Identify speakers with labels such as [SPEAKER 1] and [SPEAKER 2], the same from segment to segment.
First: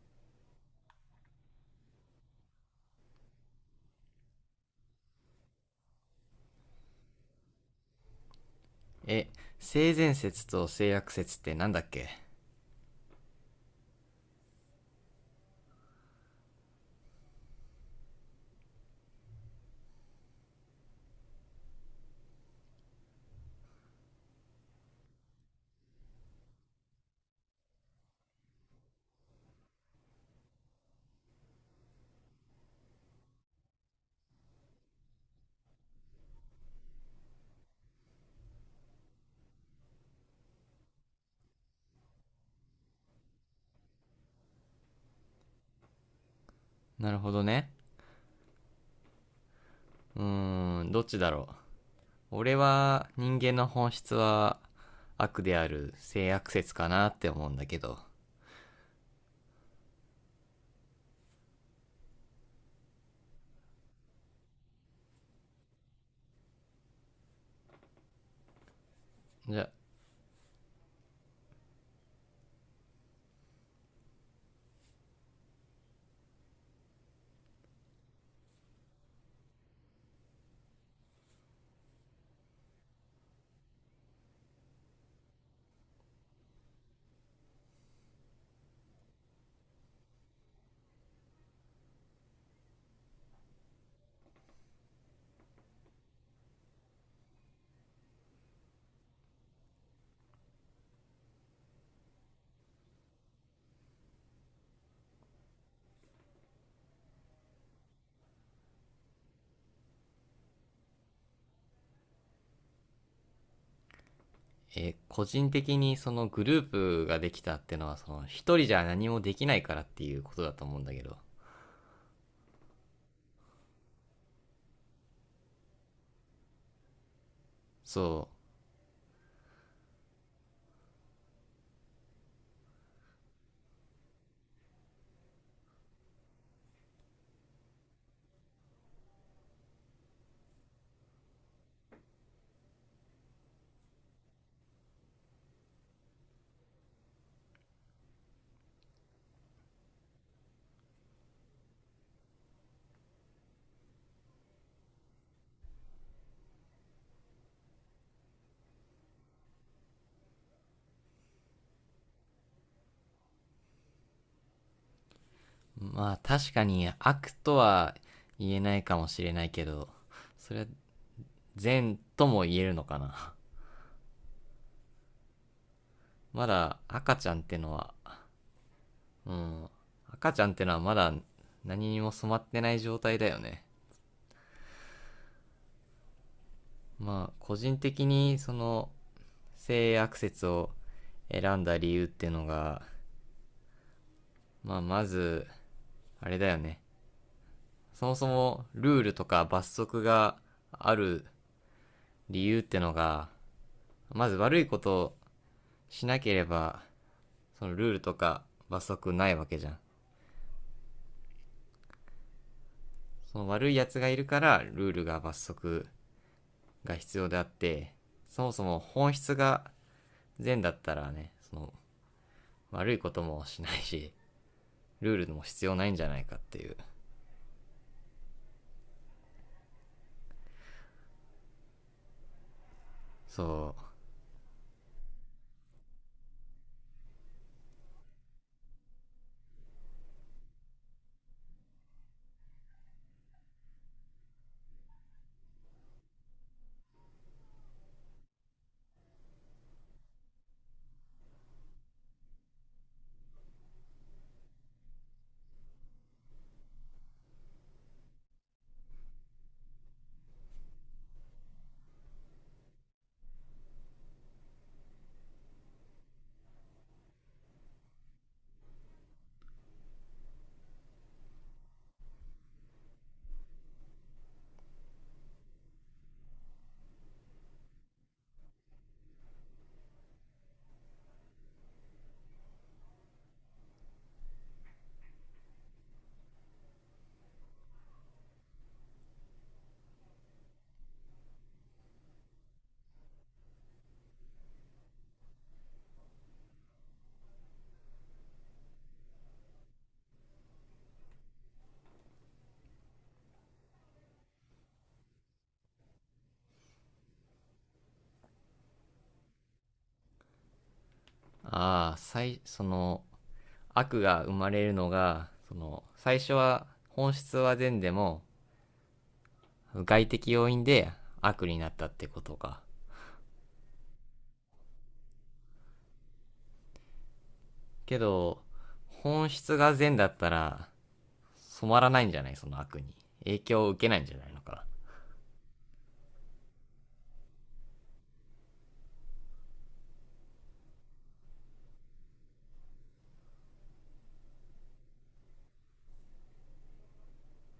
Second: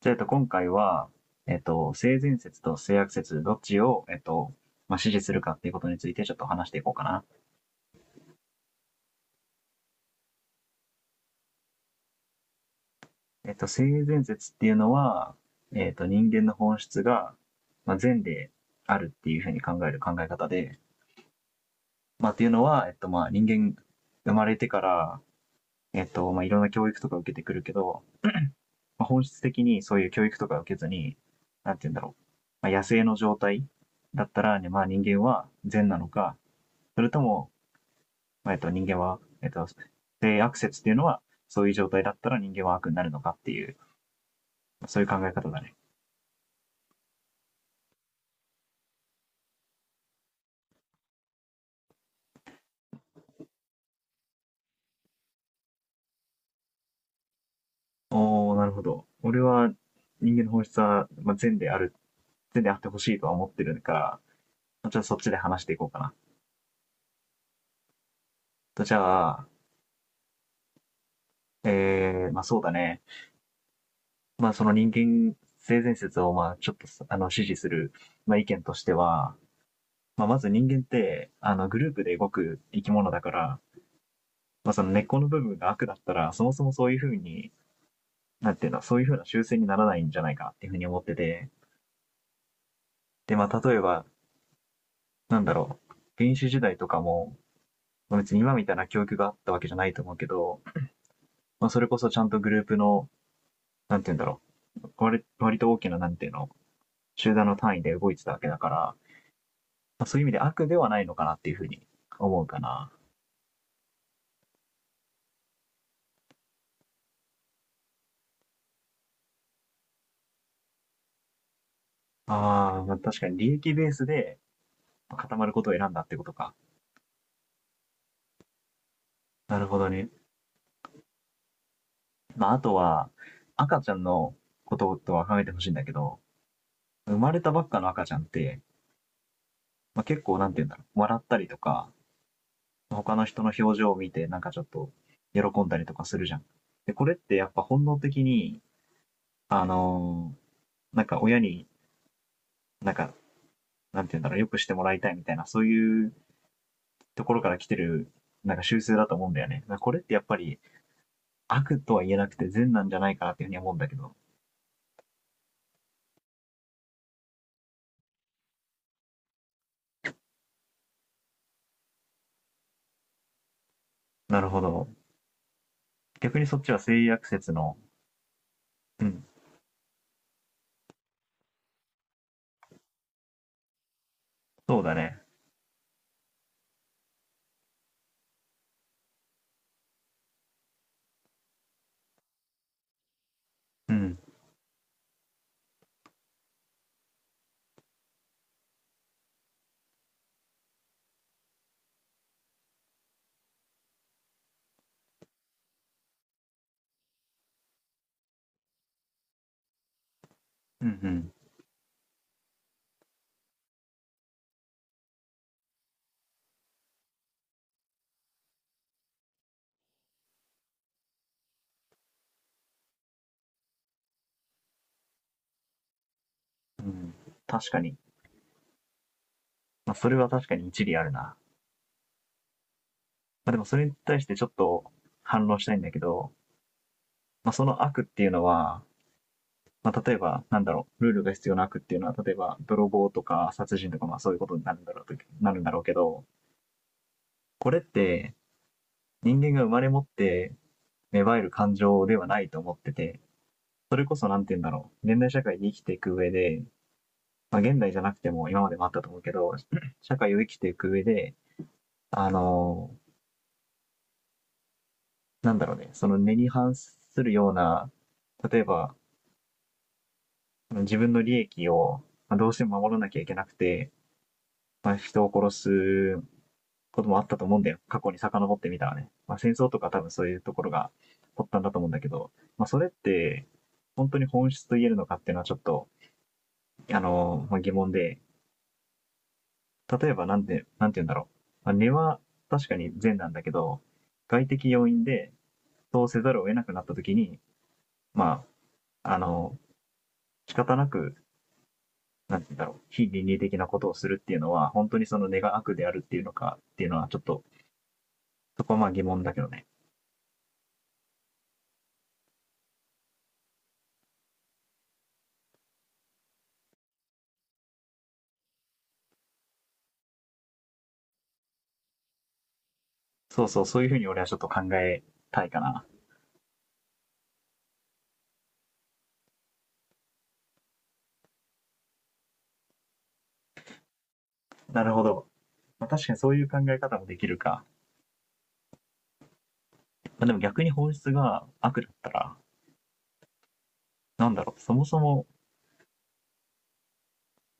[SPEAKER 1] じゃあ、今回は、性善説と性悪説、どっちを、まあ、支持するかっていうことについてちょっと話していこうかな。
[SPEAKER 2] え、性善説と性悪説ってなんだっけ。
[SPEAKER 1] 性善説っていうのは、人間の本質が、まあ、善であるっていうふうに考える考え方で、まあ、っていうのは、まあ、人間生まれてから、まあ、いろんな教育とか受けてくるけど、まあ、本質的にそういう教育とか受けずに、なんて言うんだろう。まあ、野生の状態だったら、ね、まあ、人間は善なのか、それとも人間は、性悪説っていうのは、そういう状態だったら人間は悪になるのかっていう、そういう考え方だね。
[SPEAKER 2] なるほどね。うーん、どっちだろう。俺は人間の本質は悪である性悪説かなって思うんだけど。
[SPEAKER 1] おー、なるほど。俺は人間の本質は、まあ、善である、善であってほしいとは思ってるから、じゃあそっちで話していこうかな。とじゃあ、
[SPEAKER 2] じゃ、
[SPEAKER 1] まあそうだね。まあその人間性善説を、まあちょっと、支持する、まあ意見としては、まあまず人間って、グループで動く生き物だから、まあその根っこの部分が悪だったら、そもそもそういうふうになんていうの、そういうふうな修正にならないんじゃないかなっていうふうに思ってて、で、まあ、例えば、なんだろう、原始時代とかも、別に今みたいな教育があったわけじゃないと思うけど、まあ、それこそちゃんとグループの、なんていうんだろう、割と大きな、なんていうの、集団の単位で動いてたわけだから、まあ、そういう意味で悪ではないのかなっていうふうに思うかな。
[SPEAKER 2] 個人的にそのグループができたってのはその一人じゃ何もできないからっていうことだと思うんだけど。
[SPEAKER 1] ああ、まあ、確かに利益ベースで固まることを選んだってことか。
[SPEAKER 2] そ
[SPEAKER 1] なるほどね。まあ、あとは、赤ちゃんのこととは考えてほしいんだけど、生まれたばっかの赤ちゃんって、まあ、結構なんて言うんだろう、笑ったりとか、他の人の表情を見てなんかちょっと喜んだりとかするじゃん。で、これってやっぱ本能的に、あのーなんか親になんか、なんて言うんだろう、よくしてもらいたいみたいな、そういうところから来てる、なんか習性だと思うんだよね。これってやっぱり悪とは言えなくて善なんじゃないかなっていうふうに思うんだけど。
[SPEAKER 2] う。まあ確かに悪とは言えないかもしれないけど、それは善とも言えるのかな。
[SPEAKER 1] なるほど。逆に
[SPEAKER 2] ま
[SPEAKER 1] そっちは
[SPEAKER 2] だ
[SPEAKER 1] 性
[SPEAKER 2] 赤
[SPEAKER 1] 悪
[SPEAKER 2] ちゃんっ
[SPEAKER 1] 説
[SPEAKER 2] ての
[SPEAKER 1] の、
[SPEAKER 2] は。
[SPEAKER 1] うん、
[SPEAKER 2] うん。赤ちゃんってのはまだ何にも染まってない状態だよね。
[SPEAKER 1] そうだね。
[SPEAKER 2] まあ、個人的にその性悪説を選んだ理由っていうのが、
[SPEAKER 1] うん、
[SPEAKER 2] まあ、まず、あれだよね。そもそもルールとか罰則がある理由ってのが、まず悪いことをしなければ、そのルールとか罰則ないわけじゃん。
[SPEAKER 1] うん、
[SPEAKER 2] その悪いやつがいるから、ルールが罰則が必要であって、そもそも本質が善だったらね、その悪いこともしないしルールも必要ないんじゃないかっていう。
[SPEAKER 1] うん。うん、確かに。まあ、それは確かに一理あるな。
[SPEAKER 2] そ
[SPEAKER 1] まあ、でも
[SPEAKER 2] う。
[SPEAKER 1] それに対してちょっと反論したいんだけど、まあ、その悪っていうのは、まあ、例えば、なんだろう、ルールが必要な悪っていうのは、例えば、泥棒とか殺人とか、まあそういうことになるんだろうと、なるんだろうけど、これって人間が生まれ持って芽生える感情ではないと思ってて、それこそなんて言うんだろう、現代社会に生きていく上で、まあ現代じゃなくても今までもあったと思うけど、社会を生きていく上で、あのーなんだろうね、その根に反するような、例えば自分の利益をどうしても守らなきゃいけなくて、まあ、人を殺すこともあったと思うんだよ。過去に遡ってみたらね。まあ、戦争とか多分そういうところが発端だと思うんだけど、まあ、それって本当に本質と言えるのかっていうのはちょっと、まあ、疑問で、例えばなんで、なんて言うんだろう。まあ、根は確かに善なんだけど、外的要因でそうせざるを得なくなった時に、まあ、仕方なくなんて言うんだろう、非倫理的なことをするっていうのは、本当にその根が悪であるっていうのかっていうのは、ちょっと、そこはまあ疑問だけどね。
[SPEAKER 2] ああ、その悪が生まれるのがその最初は本質は善でも外的要因で悪になったってことか。
[SPEAKER 1] そうそう、そういうふうに俺はちょっと考えたいかな。
[SPEAKER 2] けど本質が善だったら染まらないんじゃない、その悪に影響を受けないんじゃないのか
[SPEAKER 1] なるほど。まあ、確かにそういう考え方もできるか。まあ、でも逆に法律が悪だったら、なんだろう、そもそも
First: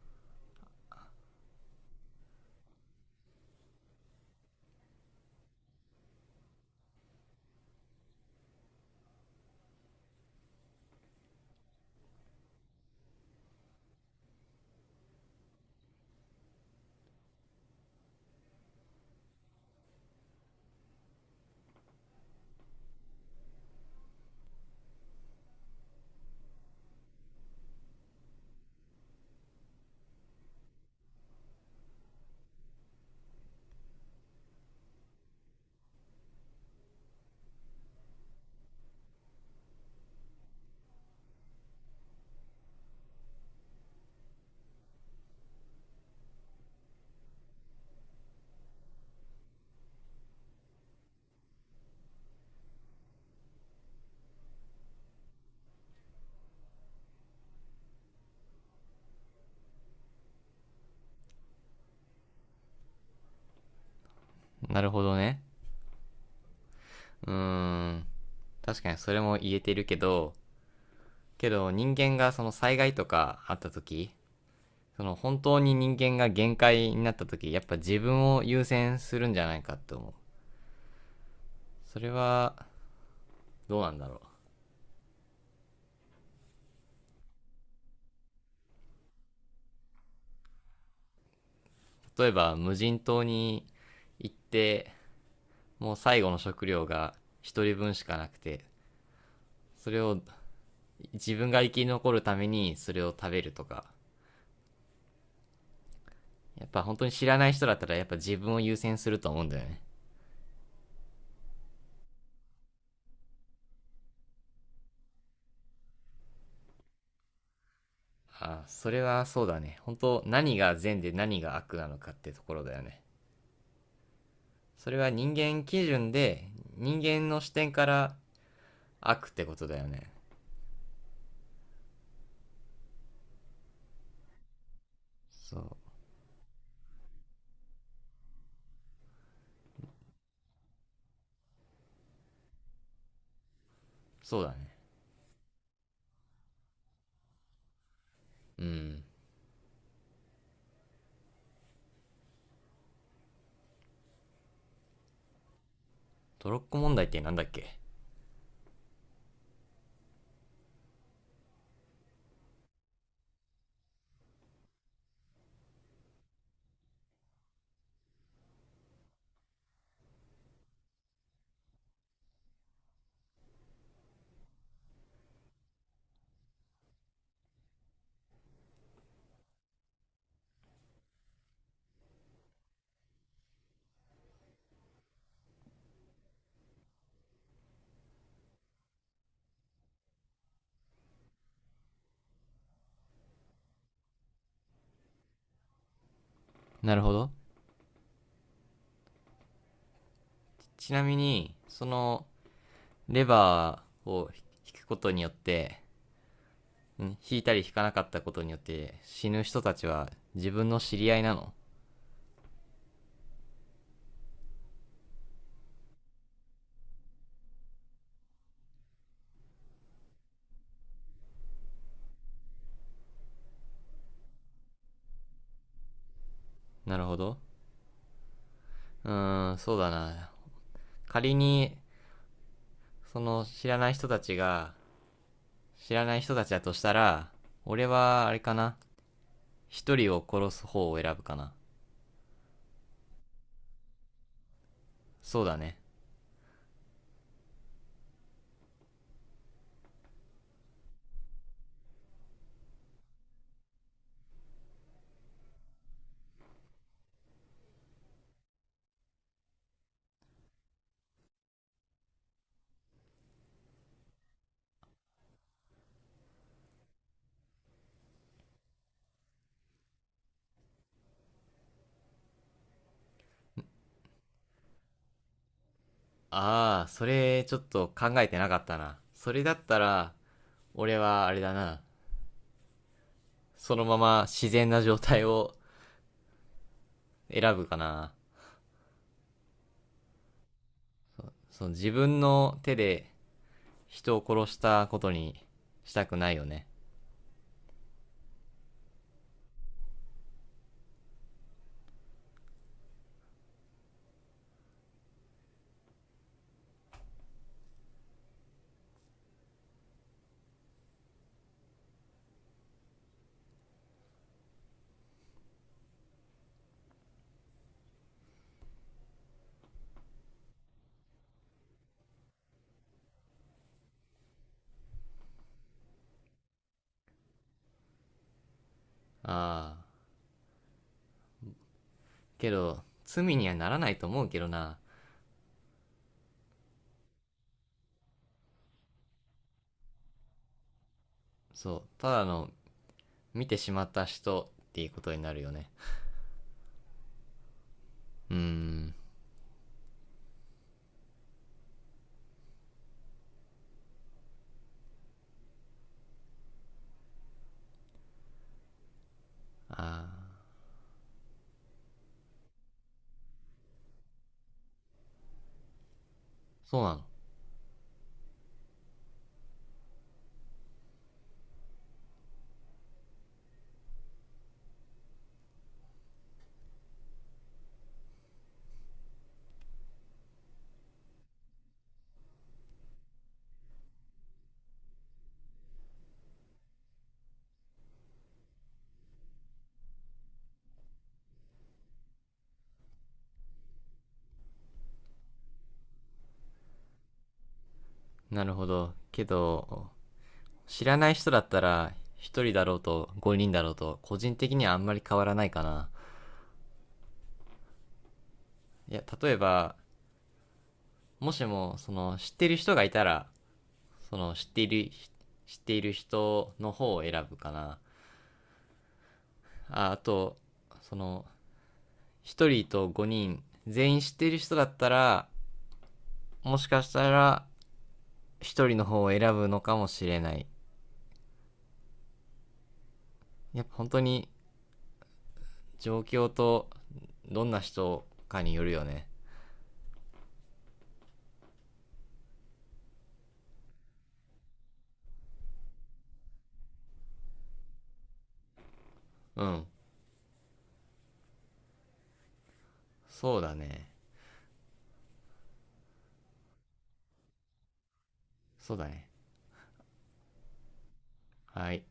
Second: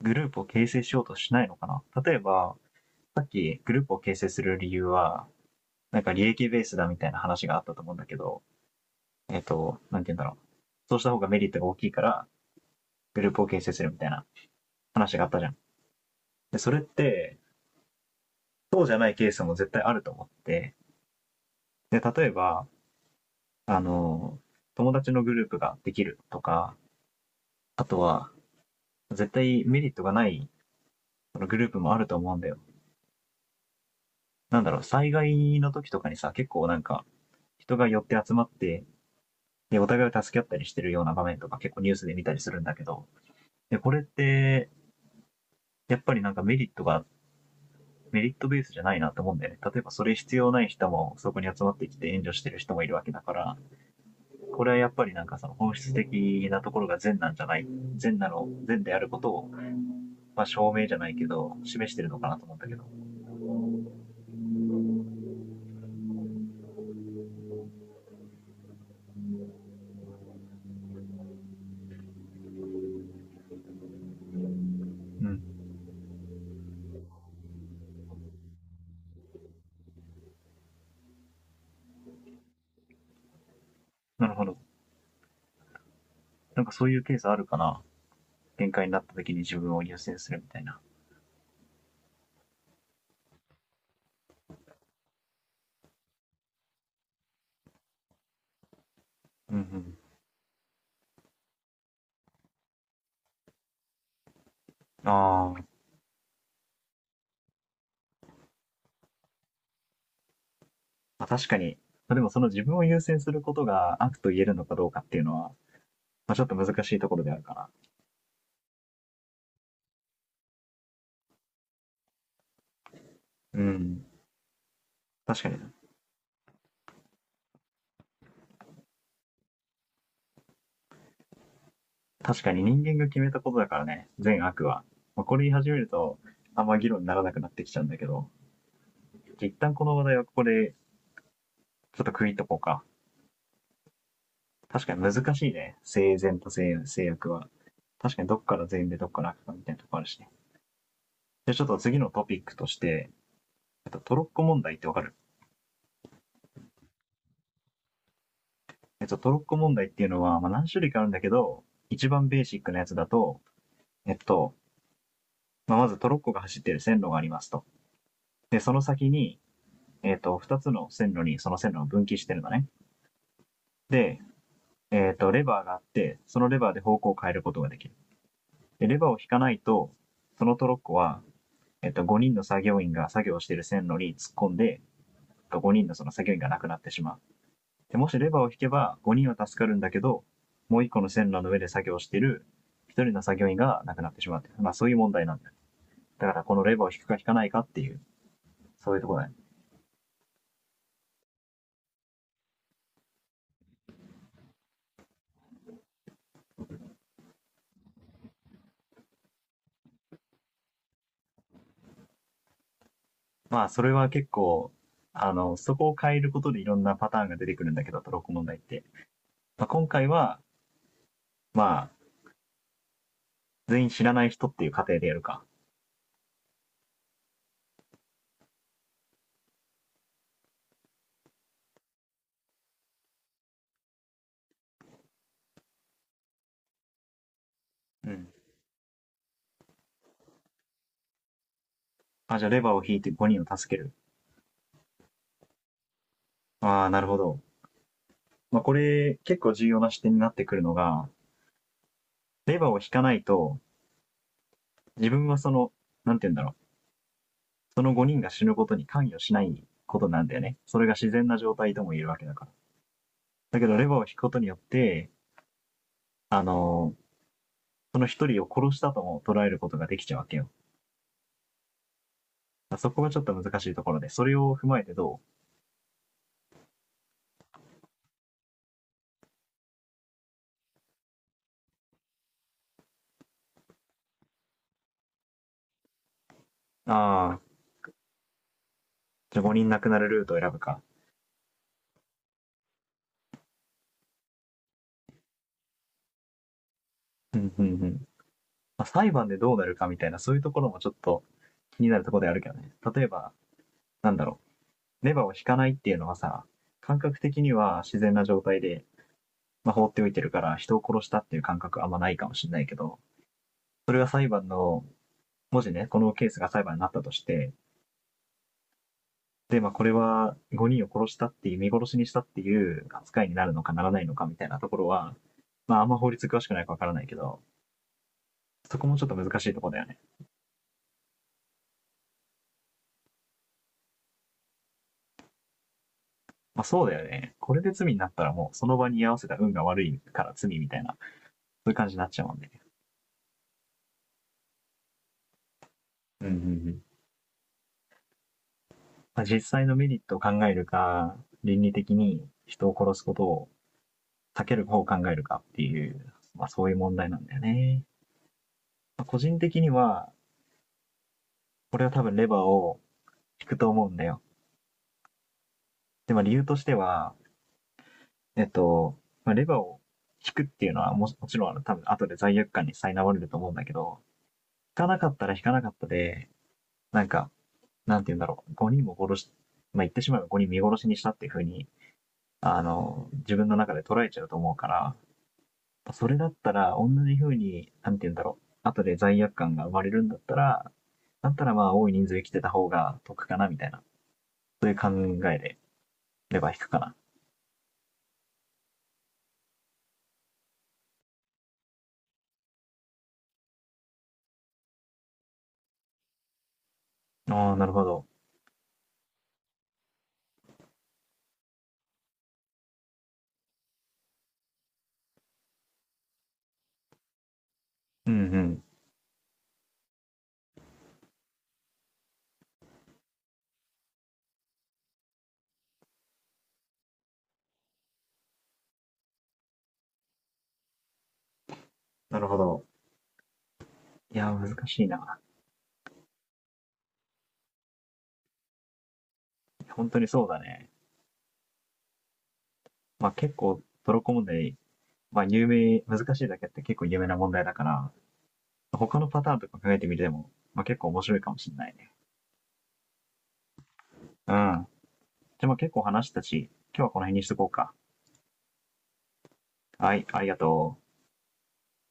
[SPEAKER 1] グループを形成しようとしないのかな。例えば、さっきグループを形成する理由は、なんか利益ベースだみたいな話があったと思うんだけど、なんて言うんだろう。そうした方がメリットが大きいから、グループを形成するみたいな話があったじゃん。で、それって、そうじゃないケースも絶対あると思って、で、例えば、あの、友達のグループができるとか、あとは、絶対メリットがないグループもあると思うんだよ。なんだろう、災害の時とかにさ、結構なんか、人が寄って集まって、で、お互いを助け合ったりしてるような場面とか結構ニュースで見たりするんだけど、で、これって、やっぱりなんかメリットベースじゃないなと思うんだよね。例えばそれ必要ない人もそこに集まってきて援助してる人もいるわけだから、これはやっぱりなんかその本質的なところが善なんじゃない、善なの、善であることを、まあ証明じゃないけど、示してるのかなと思ったけど。
[SPEAKER 2] な。なるほどね。うーん、確かにそれも言えてるけど、けど人間がその災害とかあった時、その
[SPEAKER 1] う
[SPEAKER 2] 本
[SPEAKER 1] ん。
[SPEAKER 2] 当に人間が限界になった時やっぱ自分を優先するんじゃないかって思う。それはどうなんだろ
[SPEAKER 1] なるほど。なんかそういうケースあるかな。限界になった時に自分を優先するみたいな。
[SPEAKER 2] う。例えば無人島に行ってもう最後の食料が一人分しかなくて、
[SPEAKER 1] うんう
[SPEAKER 2] そ
[SPEAKER 1] ん。
[SPEAKER 2] れを自分が生き残るためにそれを食べるとか。
[SPEAKER 1] あー
[SPEAKER 2] やっぱ本当に知らない人だったらやっぱ自分を優先すると思うんだよね。
[SPEAKER 1] まあ、確かに。まあでもその自分を優先することが悪と言えるのかどうかっていうのは、まあちょっと難しいところであるか
[SPEAKER 2] ああ、それはそうだね。本当何が善で何が悪なのかってところだよね。
[SPEAKER 1] な。うん。
[SPEAKER 2] それは人
[SPEAKER 1] 確かに。
[SPEAKER 2] 間基準で人間の視点から悪ってことだよね。
[SPEAKER 1] 確かに人間が決めたことだからね、善悪は。まあ、これ言い
[SPEAKER 2] そ
[SPEAKER 1] 始
[SPEAKER 2] う。
[SPEAKER 1] めると、あんま議論にならなくなってきちゃうんだけど、一旦この話題はここでちょっと区切っとこうか。
[SPEAKER 2] そうだね。
[SPEAKER 1] 確かに難しいね。生前と制約は。確かにどっか
[SPEAKER 2] う
[SPEAKER 1] ら善でど
[SPEAKER 2] ん。
[SPEAKER 1] っから悪かみたいなとこあるしね。じゃあちょっと次のトピックとして、トロッコ問題ってわかる？
[SPEAKER 2] トロッコ問題ってなんだっけ。
[SPEAKER 1] トロッコ問題っていうのは、まあ、何種類かあるんだけど、一番ベーシックなやつだと、えっと、まあ、まずトロッコが走ってる線路がありますと。で、その先に、二つの線路にその線路を分岐してるのね。で、レバーがあって、そのレバーで方向を変えることができる。で、レバーを引かないと、そのトロッコは5人の作業員が作業している線路に突っ込んで、5人のその作業員が亡くなってしまう。で、もしレバーを引けば5人は助かるんだけど、もう1個の線路の上で作業している1人の作業員が亡くなってしまう、まあそういう問題なんだよ。だからこのレバーを
[SPEAKER 2] な
[SPEAKER 1] 引
[SPEAKER 2] る
[SPEAKER 1] く
[SPEAKER 2] ほ
[SPEAKER 1] か引
[SPEAKER 2] ど。
[SPEAKER 1] かないかっていう、そういうところだね。
[SPEAKER 2] ちなみにそのレバーを引くことによって引いたり引かなかったことによって死ぬ人たちは自分の知り合いなの。
[SPEAKER 1] まあそれは結構、そこを変えることでいろんなパターンが出てくるんだけど、トロッコ問題って。今回は、まあ、全員知らない人っていう過程でやるか。
[SPEAKER 2] なるほど。うーん、そうだな。仮にその知らない人たちが知らない人たちだとしたら俺
[SPEAKER 1] う
[SPEAKER 2] は
[SPEAKER 1] ん。
[SPEAKER 2] あれかな。一人を殺す方を選ぶかな。
[SPEAKER 1] あ、じゃあレバーを引いて5人を助ける。
[SPEAKER 2] そうだね。
[SPEAKER 1] ああ、なるほど。まあ、これ結構重要な視点になってくるのが、レバーを引かないと、自分はその、なんて言うんだろう、その5人が死ぬことに関与しないことなんだよね。それが自然な状態とも言えるわけだから。だけど、レバーを引くことによって、あのーその1人を殺したとも捉えることができちゃうわけよ。そこがちょっと難しいところで、それを踏まえてど
[SPEAKER 2] ああ、それちょっと考えてなかったな。それだったら、俺はあれだな。そのまま自然な状態を
[SPEAKER 1] うああ、
[SPEAKER 2] 選ぶかな。
[SPEAKER 1] じゃあ5人亡くなるルートを選ぶか。
[SPEAKER 2] その自分の手で人を殺したことにしたくないよね。
[SPEAKER 1] うんうんうん。まあ、裁判でどうなるかみたいな、そういうところもちょっと気になるところであるけどね。例えば、なんだろう。レバーを引かないっていうのはさ、感覚的には自然な状態で、まあ、放っておいてるから人を殺したっていう感覚はあんまないかもしれないけど、それが裁判の、もしね、このケースが裁判になったとして、で、まあ、これは5人を殺したっていう、見殺しにしたっていう扱いになるのかならないのかみたいなところは、まあ、あんま法律詳しくないかわからないけど、そこもちょっと難しいところ
[SPEAKER 2] あ
[SPEAKER 1] だよ
[SPEAKER 2] あ、
[SPEAKER 1] ね。
[SPEAKER 2] けど、罪にはならないと思うけどな。
[SPEAKER 1] まあ、そうだよね。これで罪になったらもう、その場に居合わせた運が悪いから罪みたいな、そういう
[SPEAKER 2] そ
[SPEAKER 1] 感じに
[SPEAKER 2] う、
[SPEAKER 1] なっ
[SPEAKER 2] た
[SPEAKER 1] ち
[SPEAKER 2] だ
[SPEAKER 1] ゃうもん
[SPEAKER 2] の
[SPEAKER 1] ね。
[SPEAKER 2] 見てしまった人っていうことになるよね。
[SPEAKER 1] うんうんうん。
[SPEAKER 2] うーん。
[SPEAKER 1] まあ実際のメリットを考えるか、倫理的に人を殺すことを避ける方を考えるかっていう、まあそういう問題なんだよね。まあ個人的に
[SPEAKER 2] あ
[SPEAKER 1] は、
[SPEAKER 2] あ、
[SPEAKER 1] これは多分レバーを引くと思うんだよ。で、まあ理由として
[SPEAKER 2] そうなの。
[SPEAKER 1] は、えっと、まあレバーを引くっていうのはもちろん多分後で罪悪感に苛まれると思うんだけど、引かなかったら引かなかったで、なんか、なんて言うんだろう、5人も殺し、まあ言ってしまえば5人見殺しにしたっていうふうに、自分の中で捉えちゃうと思うから、それだったら、同じ風に、なんて言うんだろう。後で罪悪感が生まれるんだったら、だったらまあ多い人数生きてた方が得かな、みたいな。そういう考えで、レバー引くかな。
[SPEAKER 2] なるほど。けど、知らない人だったら、一人だろうと5人だろうと、個人的にはあんまり変わらないかな。
[SPEAKER 1] ああ、なるほど。
[SPEAKER 2] いや、例えば、もしも、その、知ってる人がいたら、その、知っている人の方を選ぶかな。
[SPEAKER 1] うんうん。
[SPEAKER 2] ああと、その、一人と5人、全員知ってる人だったら、もしかしたら、一人の方を選ぶのかもしれない。
[SPEAKER 1] なるほど。
[SPEAKER 2] やっぱ本当
[SPEAKER 1] い
[SPEAKER 2] に、
[SPEAKER 1] や難しいな。
[SPEAKER 2] 状況と、どんな人かによるよね。
[SPEAKER 1] 本当にそうだね。まあ結構、トロッコ問題、まあ有名、難しいだけあって結構有名な問題だから、他のパターン
[SPEAKER 2] う
[SPEAKER 1] とか
[SPEAKER 2] ん。
[SPEAKER 1] 考えてみても、まあ結構面白いかもしれないね。
[SPEAKER 2] そうだね。
[SPEAKER 1] うん。じゃあまあ結構話したし、今日はこの辺にしとこうか。
[SPEAKER 2] そうだね。
[SPEAKER 1] はい、ありがとう。
[SPEAKER 2] はい。